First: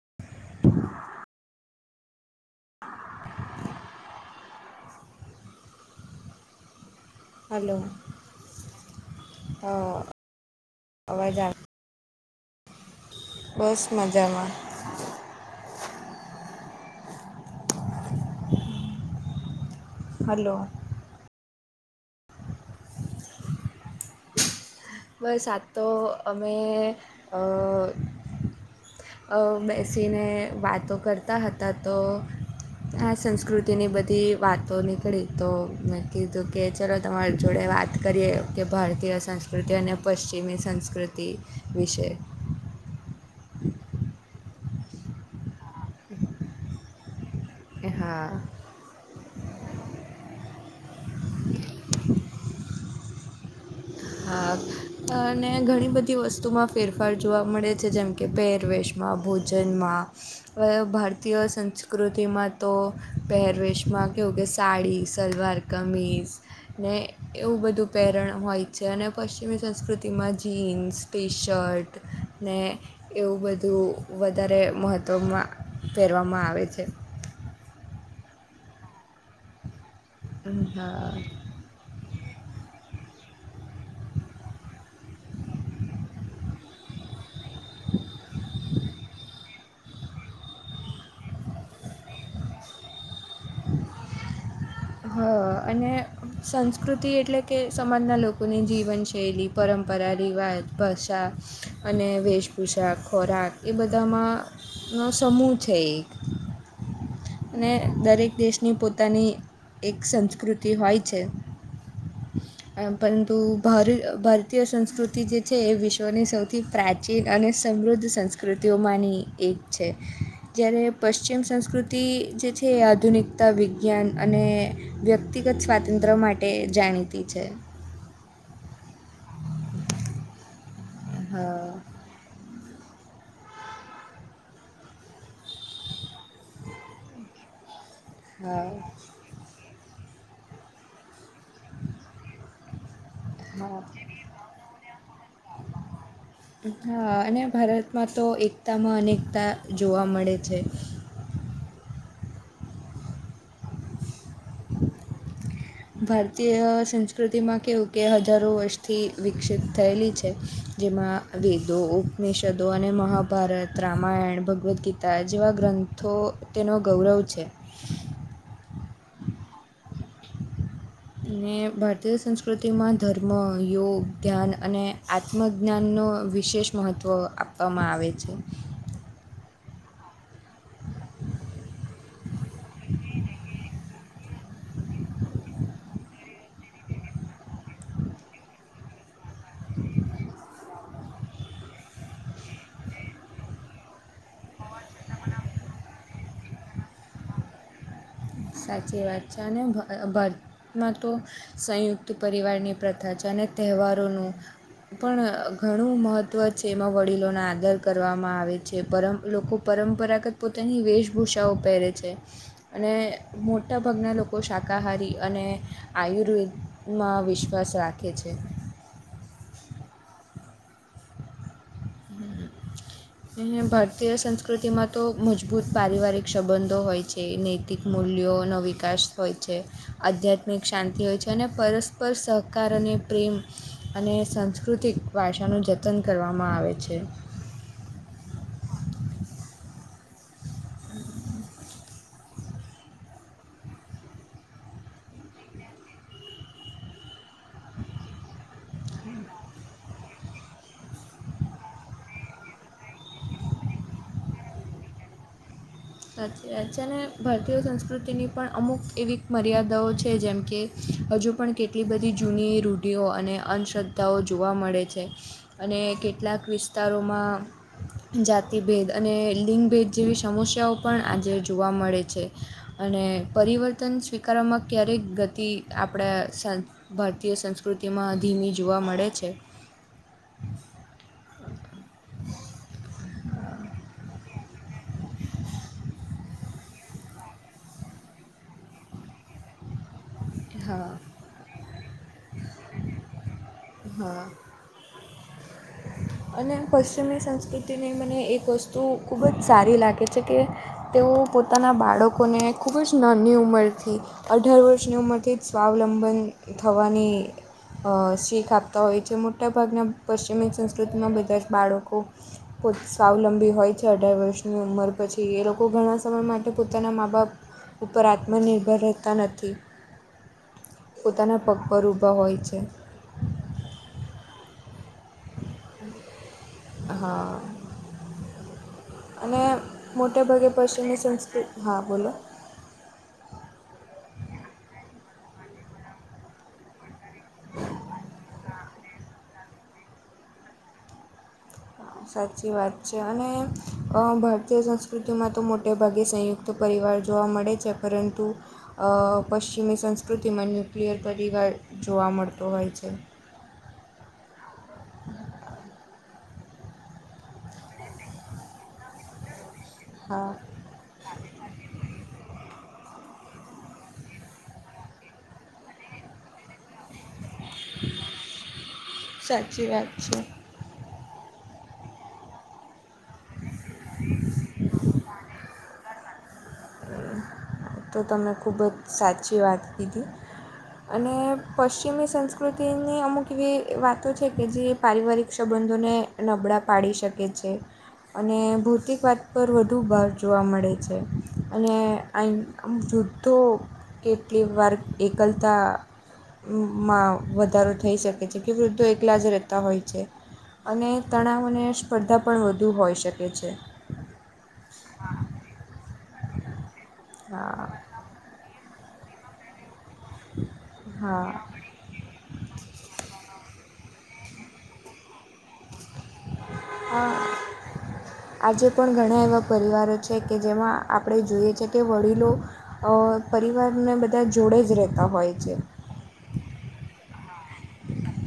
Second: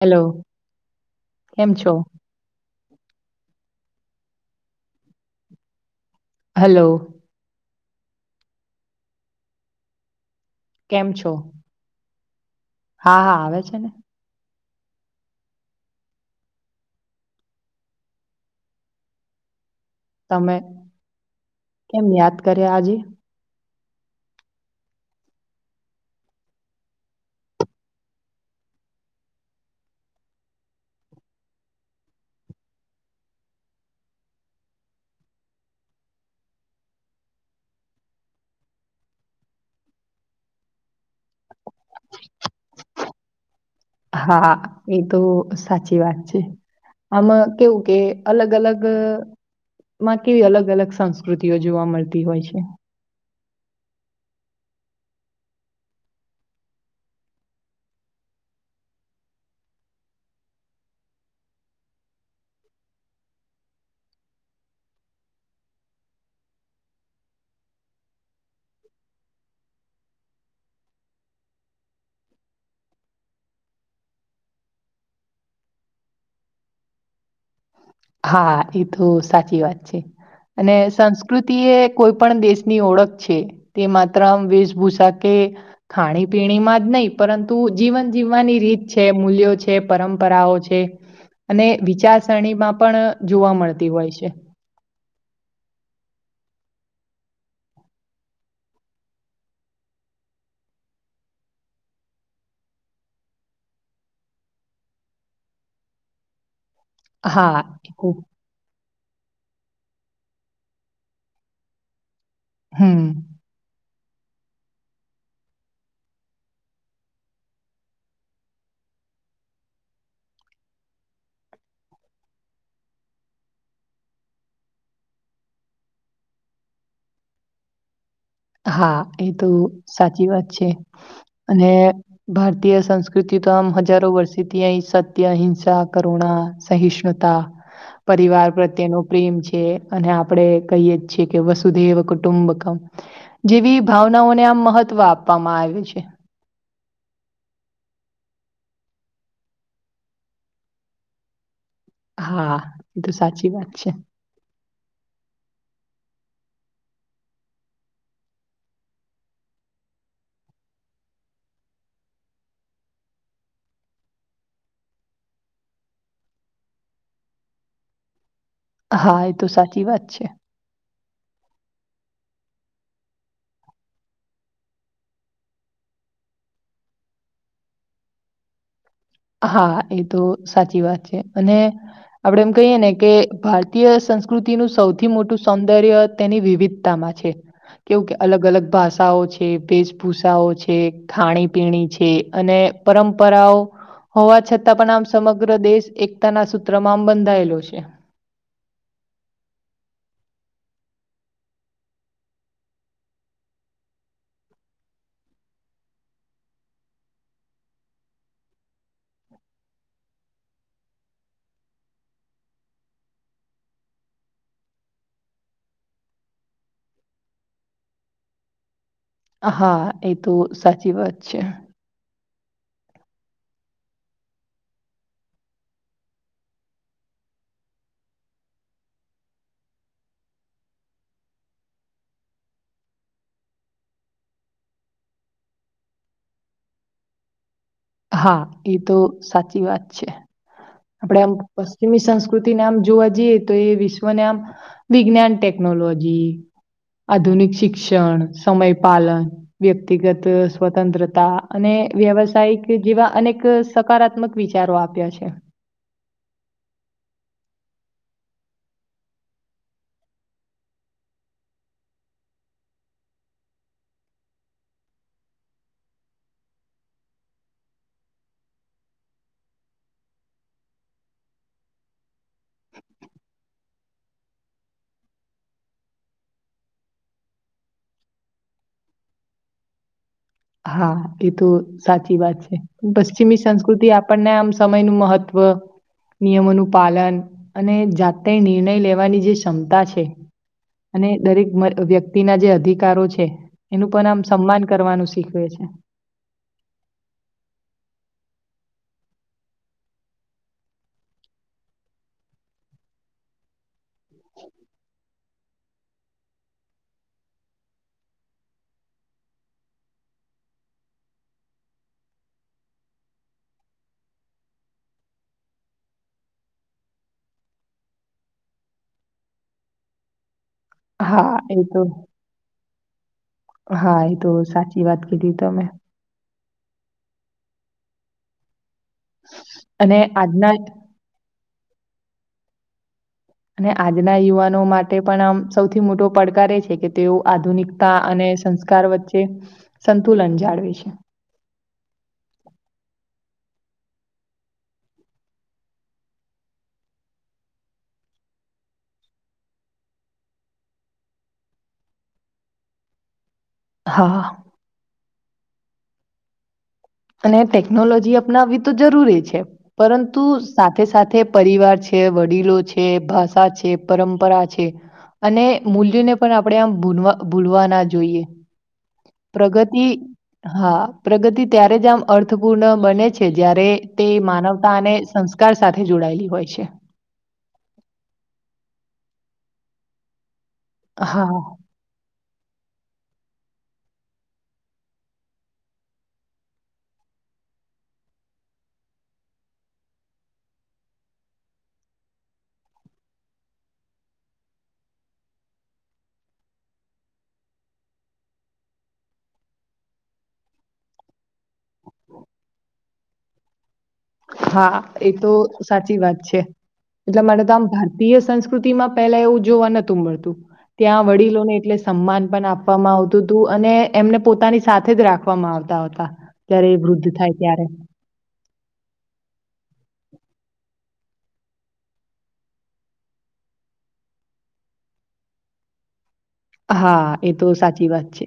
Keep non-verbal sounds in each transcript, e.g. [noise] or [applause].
Hello કેમ છો? [inaudible] Hello. Hello હ કેમ છો? હા હા આવે છે બસ ને મજામાં. તમે હલો. કેમ યાદ કર્યા આજે? બસ આત તો અમે. બેસીને વાતો કરતા હતા તો. આ સંસ્કૃતિની બધી વાતો નીકળી તો મે કીધું કે ચલો તમારી જોડે વાત કરીએ કે ભારતીય સંસ સ્કૃતિ અને પશ્ચિમી સંસ્કૃતિ વિશે. હા એ તો સાચી વાત છે. આમાં કેવું કે હા અલગ અલગ માં કેવી અલગ અલગ સંસ્કૃતિઓ જોવા મળતી હોય છે. હા અને ઘણી બધી વસ્તુમાં ફેરફાર જોવા મળે છે જેમ કે પહેરવેશ. ભોજનમાં. હવે ભારતીય સંસ્કૃતિમાં તો પહેરવેશમાં કેવું કે સાડી સલવાર. કમીઝ ને એવું બધું પહેરણ હોય. છે અને પશ્ચિમી સંસ્કૃતિમાં જીન્સ પી શર્ટ ને. એવું બધું વધારે મહત્ત્વમાં ફહેરવામાં આવે છે. હા એ તો સાચી વાત છે અને હા સંસ્કૃત. તી એ કોઈ પણ દેશની ઓળખ છે તે માત્રમ વેશભૂષા કે. ખાણી પીણીમાં જ નહીં પરંતુ જીવન જીવવાની રીત છે મૂલ્યો છે. છે પરંપરાઓ છે અને વિચારસરણીમાં પણ જોવા મળતી હોય છે. હા અને સંસ્કૃતિ એટલે કે સમાજના લોકોની જીવનશૈલી. પરંપરા રિવાજ ભાષા અને વેશભૂષા ખોરાક એ બધામાં. નો સમૂહ છે એક. હા અને એ તો- દરેક દેશ. ની પોતાની એક સંસ્કૃતિ હોય છે. હમ પરંતુ. ભાર ભારતીય સંસ્કૃતિ જે છે એ વિશ્વની સૌથી પ્રાચીન અને સમૃદ્ધ સંસ્કૃ. કૃતિઓમાંની એક છે જ્યારે પશ્ચિમ સંસ્કૃતિ. તે જે છે એ આધુનિકતા વિજ્ઞાન અને. વ્યક્તિગત સ્વાતંત્ર્ય માટે જાણીતી છે. હા એ તો સાચી વાત છે હા અને. ભારતીય સંસ્કૃતિ તો અમ હજારો વર્ષીથી અહીં સત્ય અહિંસા કરુણા સહિષ્ણુતા. [inaudible] પરિવાર હા પ્રત્યેનો પ્રેમ છે અને આપડે કહીએ છીએ કે વસુધેવ કુટુંબ. હા જેવી ભાવનાઓને આમ મહત્વ આપવામાં આવે છે. હા અને ભારતમાં તો એકતામાં અનેકતા જોવા મળે છે. હા એ તો સાચી વાત છે. [inaudible] ભારતીય સંસ્કૃતિમાં કેવું કે હજારો વર્ષથી વિકસિત થયેલી છે. જેમાં વેદો ઉપનિષદો અને મહાભારત રામાયણ ભગવદ્ ગીતા જેવા ગ્રંથ. તો તેનો ગૌરવ છે. હા એ તો સાચી વાત છે. અને ભારતીય સંસ્કૃતિમાં ધર્મ યોગ ધ્યાન અને. આત્મજ્ઞાનનો વિશેષ મહત્ત્વ આપવામાં આવે છે. હા એ તો સાચી વાત છે અને આપડે એમ કહીએ ને કે ભારતીય સંસ્. પ્રકૃતિનું સૌથી મોટું સૌંદર્ય તેની વિવિધતામાં છે. કેવું કે અલગ અલગ ભાષાઓ છે વેશભૂષાઓ છે. ખાણી પીણી છે અને પરંપરાઓ. હોવા છતાં પણ આમ સમગ્ર દેશ એકતાના સૂત્રમાં આમ બંધાયેલો છે. સાચી વાત છે અને ભર. માં તો સંયુક્ત પરિવારની પ્રથા છે અને તહેવારોનું. પણ ઘણું મહત્વ છે એમાં વડીલોને આદર કરવામાં આવે છે પરમ લોકો પરંપરાગત પોતાની વેશભૂષાઓ પહેરે છે અને મોટાભાગના લોકો શાકાહારી અને આયુર્વેદમાં વિશ્વાસ રાખે છે. હા એ તો સાચી વાત છે. [inaudible] ભારતીય સંસ્કૃતિમાં તો મજબૂત પારિવારિક સંબંધો હોય છે આર્થિક મૂલ્યોનો વિકાસ હોય છે. આધ્યાત્મિક શાંતિ હોય છે અને પરસ્પર સહકાર અને પ્રેમ અને સંસ્કૃતિક ભાષાનું જતન કરવામાં આવે છે. હા એ તો સાચી વાત છે આપડે આમ પશ્ચિમી સંસ્કૃતિને આમ જોવા જઈએ તો એ વિશ્વને આમ વિજ્ઞાન ટેકનોલોજી આધુનિક શિક્ષણ સમય પાલન વ્યક્તિગત સ્વતંત્રતા અને વ્યવસાયિક જેવા અનેક સકારાત્મક વિચારો આપ્યા છે છે અને ભારતીય સંસ્કૃતિની પણ અમુક એવી મર્યાદાઓ છે જેમ કે હજુ પણ કેટલી બધી જૂની રૂઢિઓ અને અંધંધશ્રદ્ધાઓ જોવા મળે છે અને કેટલાક વિસ્તારોમાં જાતિભેદ અને લિંગભેદ જેવી સમસ્યાઓ પણ આજે જોવા મળે છે અને પરિવર્તન સ્વીકારવામાં ક્યારેક ગતિ આપણા ભારતીય સંસ્કૃતિમાં ધીમી જોવા મળે છે હા એ તો સાચી વાત છે પશ્ચિમી સંસ્કૃતિ આપણને આમ સમય ન મહત્વ નિયમોનું પાલન અને જાતે નિર્ણય લેવાની જે ક્ષમતા છે હા અને દરેક વ્યક્તિના જે અધિકારો છે એનું પણ આમ હા સન્માન કરવાનું શીખવે છે અને પશ્ચિમી સંસ્કૃતિને મને એક વસ્તુ ખૂબ જ સારી લાગે છે કે તેઓ પોતાના બાળકોને ખૂબ જ નાની ઉંમર થી અઢાર વર્ષની ઉંમરથી જ સ્વાવલંબન થવાની અ શીખ આપતા હોય છે મોટાભાગના પશ્ચિમી સંસ્કૃતિમાં બધા જ બાળકો પો સ્વાવલંબી હોય છે અઢાર વર્ષની ઉંમર પછી એ લોકો ઘણા સમય માટે પોતાના મા બાપ ઉપર આત્મનિર્ભર રહેતા નથી હા પોતાના પગ એ તો પર ભા હોય છે હા એ તો સાચી વાત કીધી તમે હા અને અને મોટે ભાગે આજના પશ્ચિમની સંસ્કૃતિ હા બોલો અને આજના યુવાનો માટે પણ આમ સૌથી મોટો પડકાર એ છે કે તેઓ આધુનિક અને સંસ્કાર વચ્ચે સંતુલન જાળવે છે સાચી વાત છે અને ભારતીય સંસ્કૃતિમાં તો મોટે ભાગે સંયુક્ત તો પરિવાર જોવા મળે છે પરંતુ પશ્ચિમી સંસ્કૃતિમાં ન્યુક્લિયર પરિવાર જોવા મળતો હોય છે હા હ અને ટેકનોલોજી અપનાવવી તો જરૂરી છે પરંતુ હા સાથે સાથે પરિવાર છે વડીલો છે ભાષા છે પરંપરા છે અને મૂલ્યોને પણ આપણેે આમ ભ ભૂલવા ના જોઈએ સાચી પ્રગતિ વાત છે હા પ્રગતિ ત્યારે જેમ અર્થપૂર્ણ બને છે જય્યારે તે માનવ તા અને સંસ્કાર સાથે જોડાયેલી હોય છે તો તમને ખૂબ જ સાચી વાત કીધી અને હા. પશ્ચિમી સંસ્ક સંકૃતિની અમુક એવી વાતો છે કે જે પારિવારિક સંબંધોને નબળા પાડી શકે છે અને ભૌતિક વાદ પર વધુ ભાર જોવા મળે છે અને આ વૃદ્ધો કેટલી વાર એકલતા માં વધારો થઈ શકે છે કે વૃદ્ધો એકલા જ રહેતા હોય છે અને તણાવને સ્પર્ધા પણ વધુ હોઈ શકે છે હા એ તો સાચી વાત છે એટલે મારે તો આમ હા ભાર ય સંસ્કૃતિ માં પેલા એવું જોવા નતું મળતું ત્યાં વડીલો ને હા એટલે સન્માન પણ આપવામાં આવતું હતું અને એમને પોતાની સાથે જ રાખ આપવામાં આવતા હતા ત્યારે એ વૃદ્ધ થાય ત્યારે આજે પણ ઘણા એવા પરિવારો છે કે જેમાં આપણે જોઈએ છે કે વડીલો પરિવારને બધા જોડે જ રહેતા હોય છે હા એ તો સાચી વાત છે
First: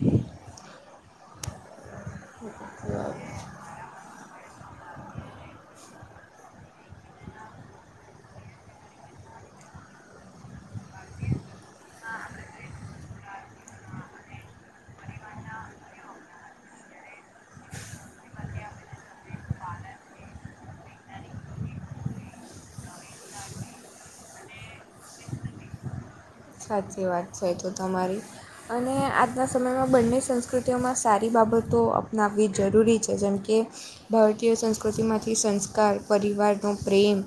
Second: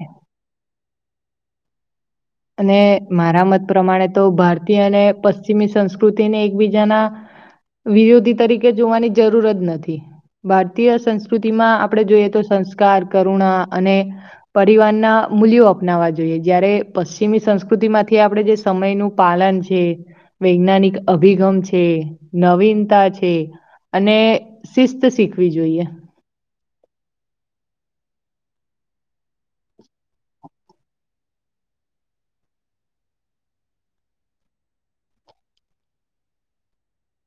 હ અને મારા મત પ્રમાણે તો ભારતીય અને પશ્ચિમી સંસ્કૃતિને એકબીજાના વિરોધી તરીકે જોવાની જરૂર જ નથી ભારતીય સંસ્કૃતિ માં આપડે જોઈએ તો સંસ્કાર કરુણા અને પરિવાર ના મૂલ્યો અપનાવા જોઈએ જયારે પશ્ચિમી સંસ્કૃતિ માંથી આપડે જે સમય નું પાલન છે વૈજ્ઞાનિક અભિગમ છે નવીનતા છે અને શિસ્ત શીખવી જોઈએ. સાચી વાત છે એ તો તમારી. અને આજના સમયમાં બંને સંસ્કૃતિઓમાં સારી બાબતો અપનાવવી જરૂરી છે જેમ કે ભારતીય સંસ્કૃતિમાંથી સંસ્કાર પરિવારનો પ્રેમ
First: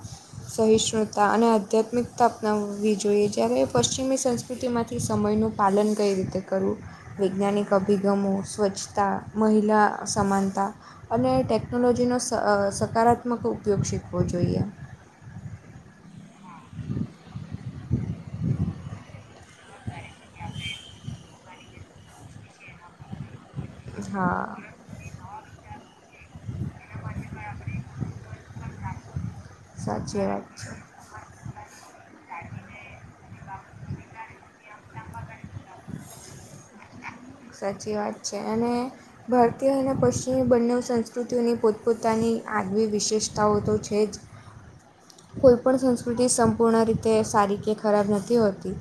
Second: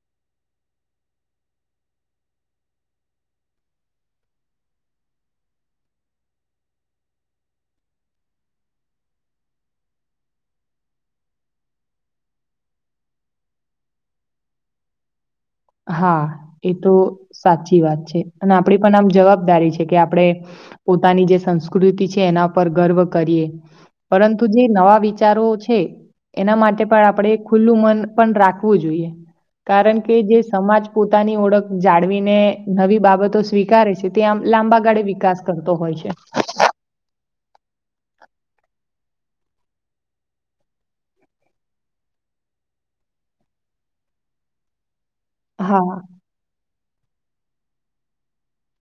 સહિષ્ણુતા અને આધ્યાત્મિકતા અપનાવવી જોઈએ જ્યારે પશ્ચિમી સંસ્કૃતિમાંથી સમયનું પાલન કઈ રીતે કરવું. વૈજ્ઞાનિક અભિગમો સ્વચ્છતા મહિલા સમાનતા અને ટેકનોલોજીનો સ સકારાત્મક ઉપયોગ શીખવો જોઈએ. હા એ તો સાચી વાત છે અને આપડે પણ આમ જવાબ જવાબદારી છે કે આપણે પોતાની જે સંસ્કૃતિ છે એના પર ગર્વ કરીએ. પરંતુ હા જે નવા વિચારો છે એના માટે પણ આપણે ખુલ્લું મન પણ રાખવું જોઈએ કારણ કે સાચી જે વાત છે સમાજ પોતાની ઓળખ જાળવીને નવી બાબતો સ્વીકારે છે ત આમ લાંબા ગાળે વિકાસ કરતો હોય છે. [inaudible] સાચી વાત છે અને ભારતીય અને પશ્ચિમી બંને સંસ્કૃતિઓની પોતપોતાની આગવી વિશેષતાઓ તો છે જ કોઈપણ હા સંસ્કૃતિ સંપૂર્ણ રીતે સારી કે ખરાબ નથી હોતી.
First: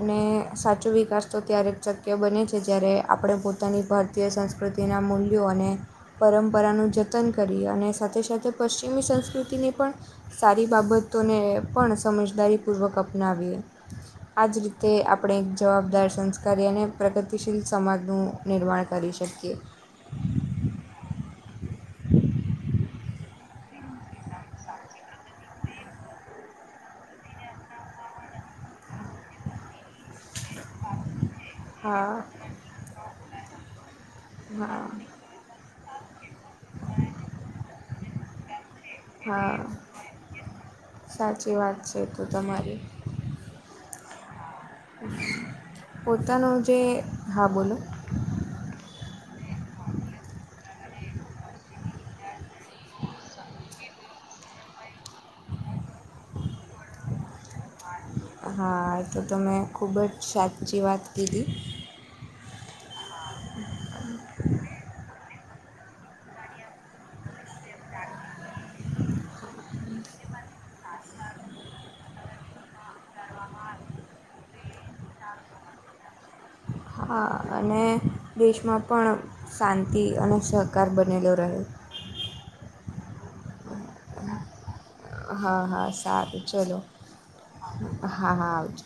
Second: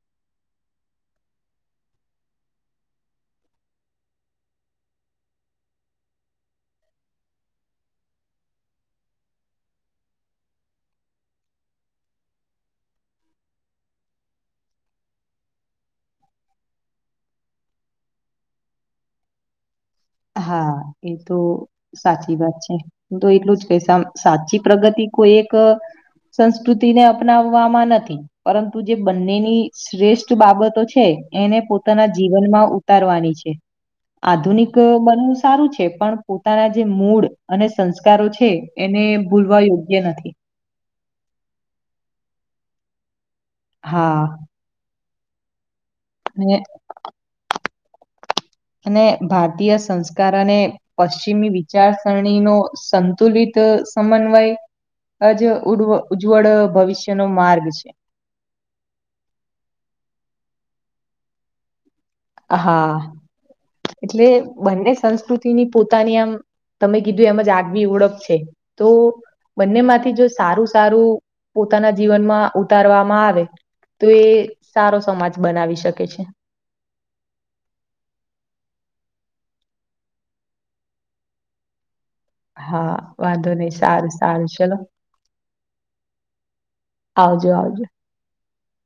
અને સાચો વિકાસ તો ત્યારે જ શક્ય બને છે જ્યારે આપણે પોતાની ભર ભારતીય સંસ્કૃતિના મૂલ્યો અને પરંપરાનું જતન કરી અને સાથે સાથે પશ્ચિમી સંસ્કૃતિની પણ સારી બાબતોને પણ સમજદારીપૂર્વક અપનાવીએ. આ જ રીતે આપણે એક જવાબદાર સંસ્કારી અને પ્રગતિશીલ સમાજનું નિર્માણ કરી શકીએ. હા એ તો સાચી વાત છે તો એટલું જ કે સાચી પ્રગતિ કોઈ એક સંસ્કૃતિ ને અપનાવવામાં નથી પરંતુ જે બંનેની શ્રેષ્ઠ બાબતો છે એને પોતાના હા જીવનમાં ઉતારવાની છે. આધુનિક હા બ સારું છે પણ પોતાના જે મૂળ અને સંસ્કારો છે. એને હા ભૂલવા યોગ્ય નથી. સાચી વાત છે એ તો તમારી. હા. પોતાનું અને જે હા બોલો અને ભારતીય સંસ્કારને પશ્ચિમી વિચારસરણી નો સંતુલિત સમન્વય આજ ઉ ઉજ્જવળ ભવિષ્ય નો માર્ગ છે. હા તો તો મેં ખૂબ જ છાદી વાત કેધી હા. એટલે બંને સંસ્કૃતિની પોતાની આમ તમે કીધું એમ જ આગ બી ઓળખ છે તો બંને માંથી જો સારું સારું પોતાના જીવનમાં ઉતારવામાં આવે, તો એ સારો સમાજ બનાવી શકે છે. હા, અને દેશમાં પણ શાંતિ અને સહકાર બનેલો રહે. હા, વાંધો નહીં સારું, સારું ચલો. હા હા, સારું ચલો આવજો આવજો. હા હા આવજો.